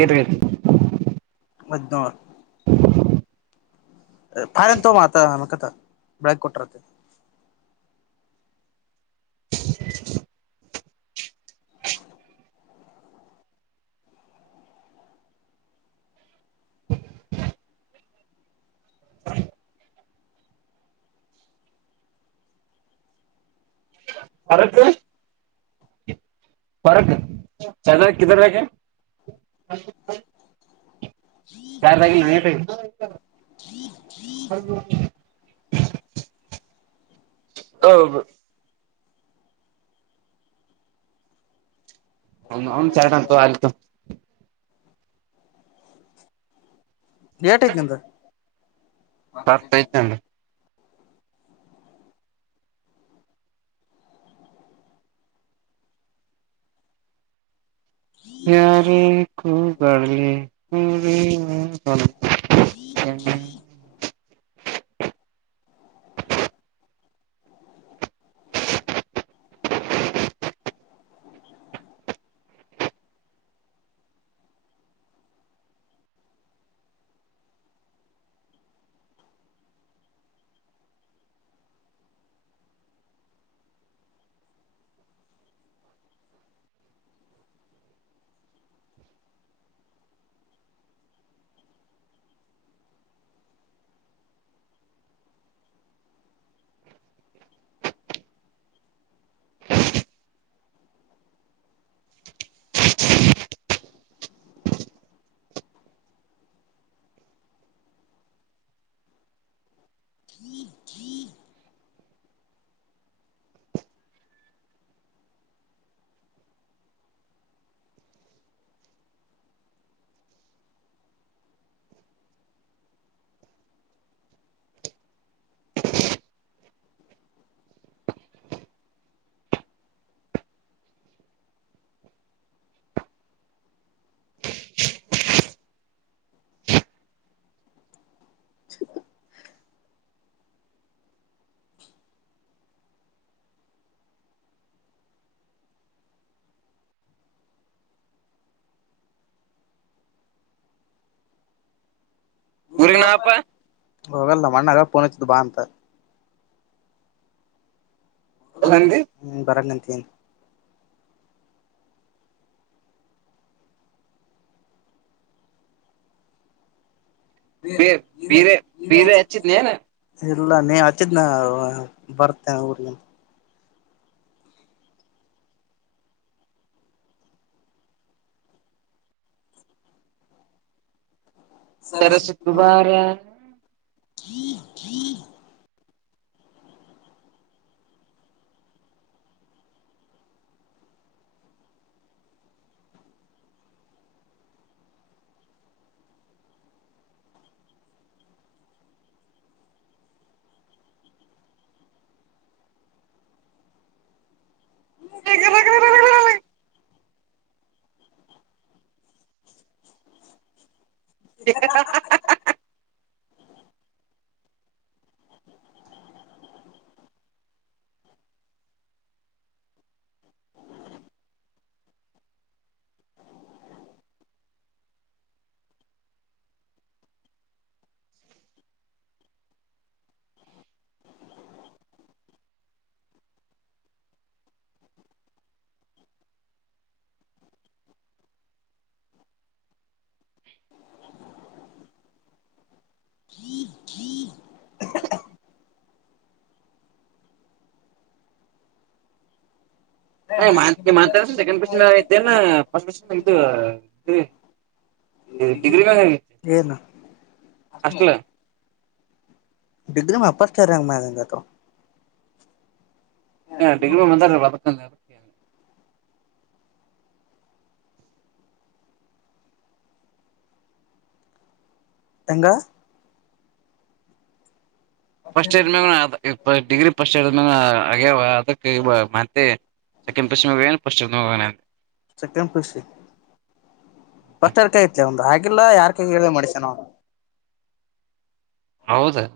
ಗತಗ ಮನವ ಫನ್ ತೋತ ನಮಕಥ ಬೆಳಗ್ ಕೊಟರತ್ತ ಹೊರಕ್ಕೆ ಫರ್ಕ ದ ಕಧರ ರಗ ಕಾಗಿ ನೀತ ಹ ಹ ಅವನು ಚಂತ ಅಲ್ಲಿಿತ ಏಟಐತಿನಂದ ಪತ್ತೈತ ಯಾರ ಕಗಳಲಿ ಪ ಬ ಹ್ಮ್ ತ್ರೀ ತ್ರ [inaudible] ಅ ಗುರುನಾಪ ಹೋಗಲ್ಲ ಮಣ್ಣ ಪಣಿದ ಬಾ ಅಂತ ಅಲ್ಲಂದಿ ಹ್ಮ್ ಬರ ನಂತ ಬ ಬೀರೆ ಬಿೀರೆ ಹೆಚ್ಚ ನೀನ ಇಲ್ಲ ನೀ ಹಚ್ಚಿದನ ಬರ್ತೇ ಊಗೆ ಸರಸಗುಮಾರ ತ್ರೀ ತ್ರೀ [inaudible] ಇ. [inaudible] [inaudible] ಡಗ್ರಿ. ಏನು [inaudible] ಡಿಗ್ರಿ ಪಚ ರಂಗ ಮನೆಂಗತ್ತು ಹ ಡಿಗ್ರಿ ಮಂದರ್ಕ. ಎಂಗಂಗ. ಫಸ್ಟ್ ಇಯರ್ ಮ್ಯಾಗ ಡಿಗ್ರಿ ಫಸ್ಟ್ ಇಯರ್ ಮ ಆಗ್ಯ ಅದಕ್ಕೆ ಮತ್ತೆ. ಸೆಕಂಡ್ ಪಶ್ಚಿಮ ಪಶ್ಚಿಮಮ. ಸೆಕೆ್ ಪಫ ಬಸ್ರ್ ಕಯತ್ ಒಂದ. ಆಲ್ಲ ಯಾರ್ಕ ಹೇಳ್ದ ಮಾಡಸ ನವು. ಹೌದಾ.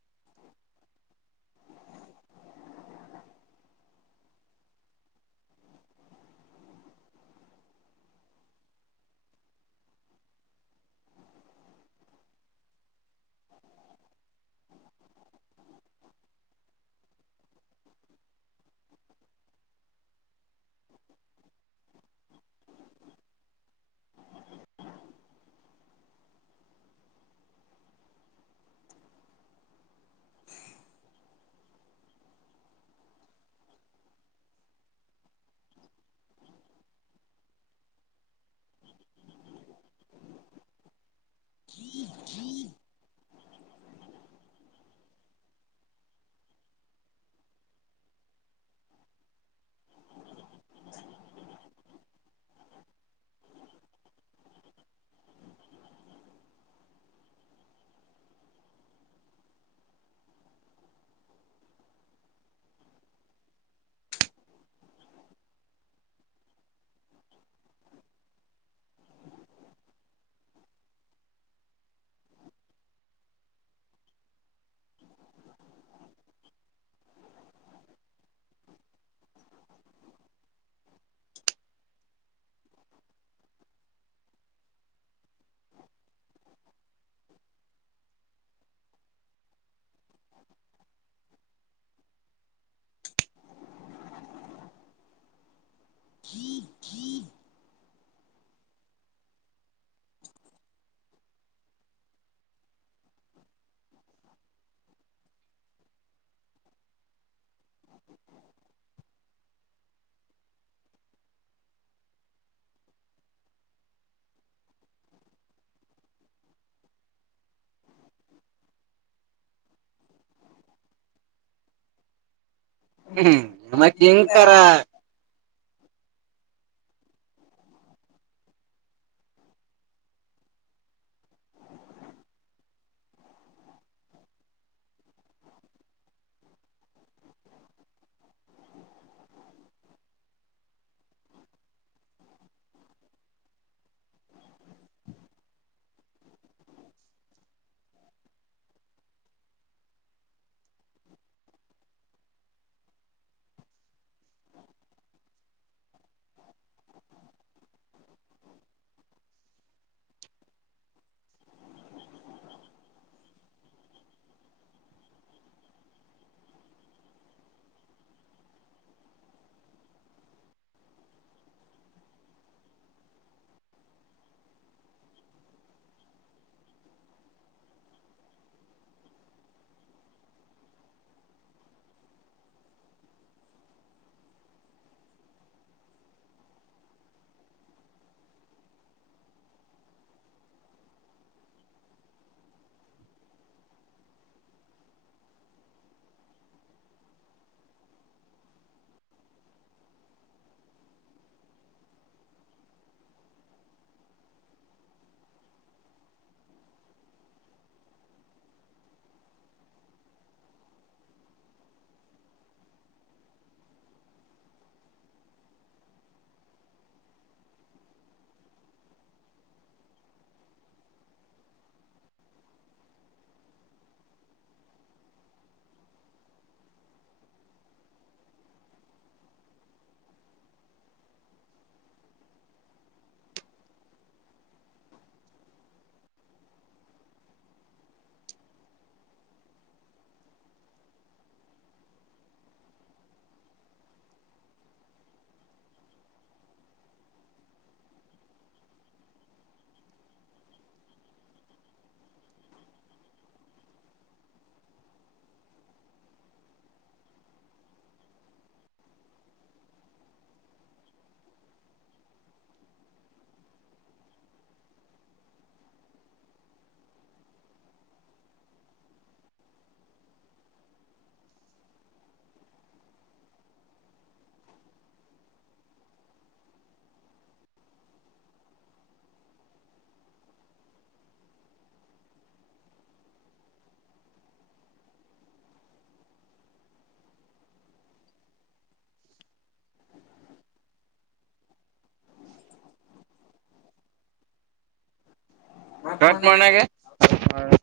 [inaudible] [inaudible] ಹ್ಮ್ ನಮಕ್ಕೆ ನಿಂತರ. ಕತ್ ಮನಗೆ ಹ. [unintelligible]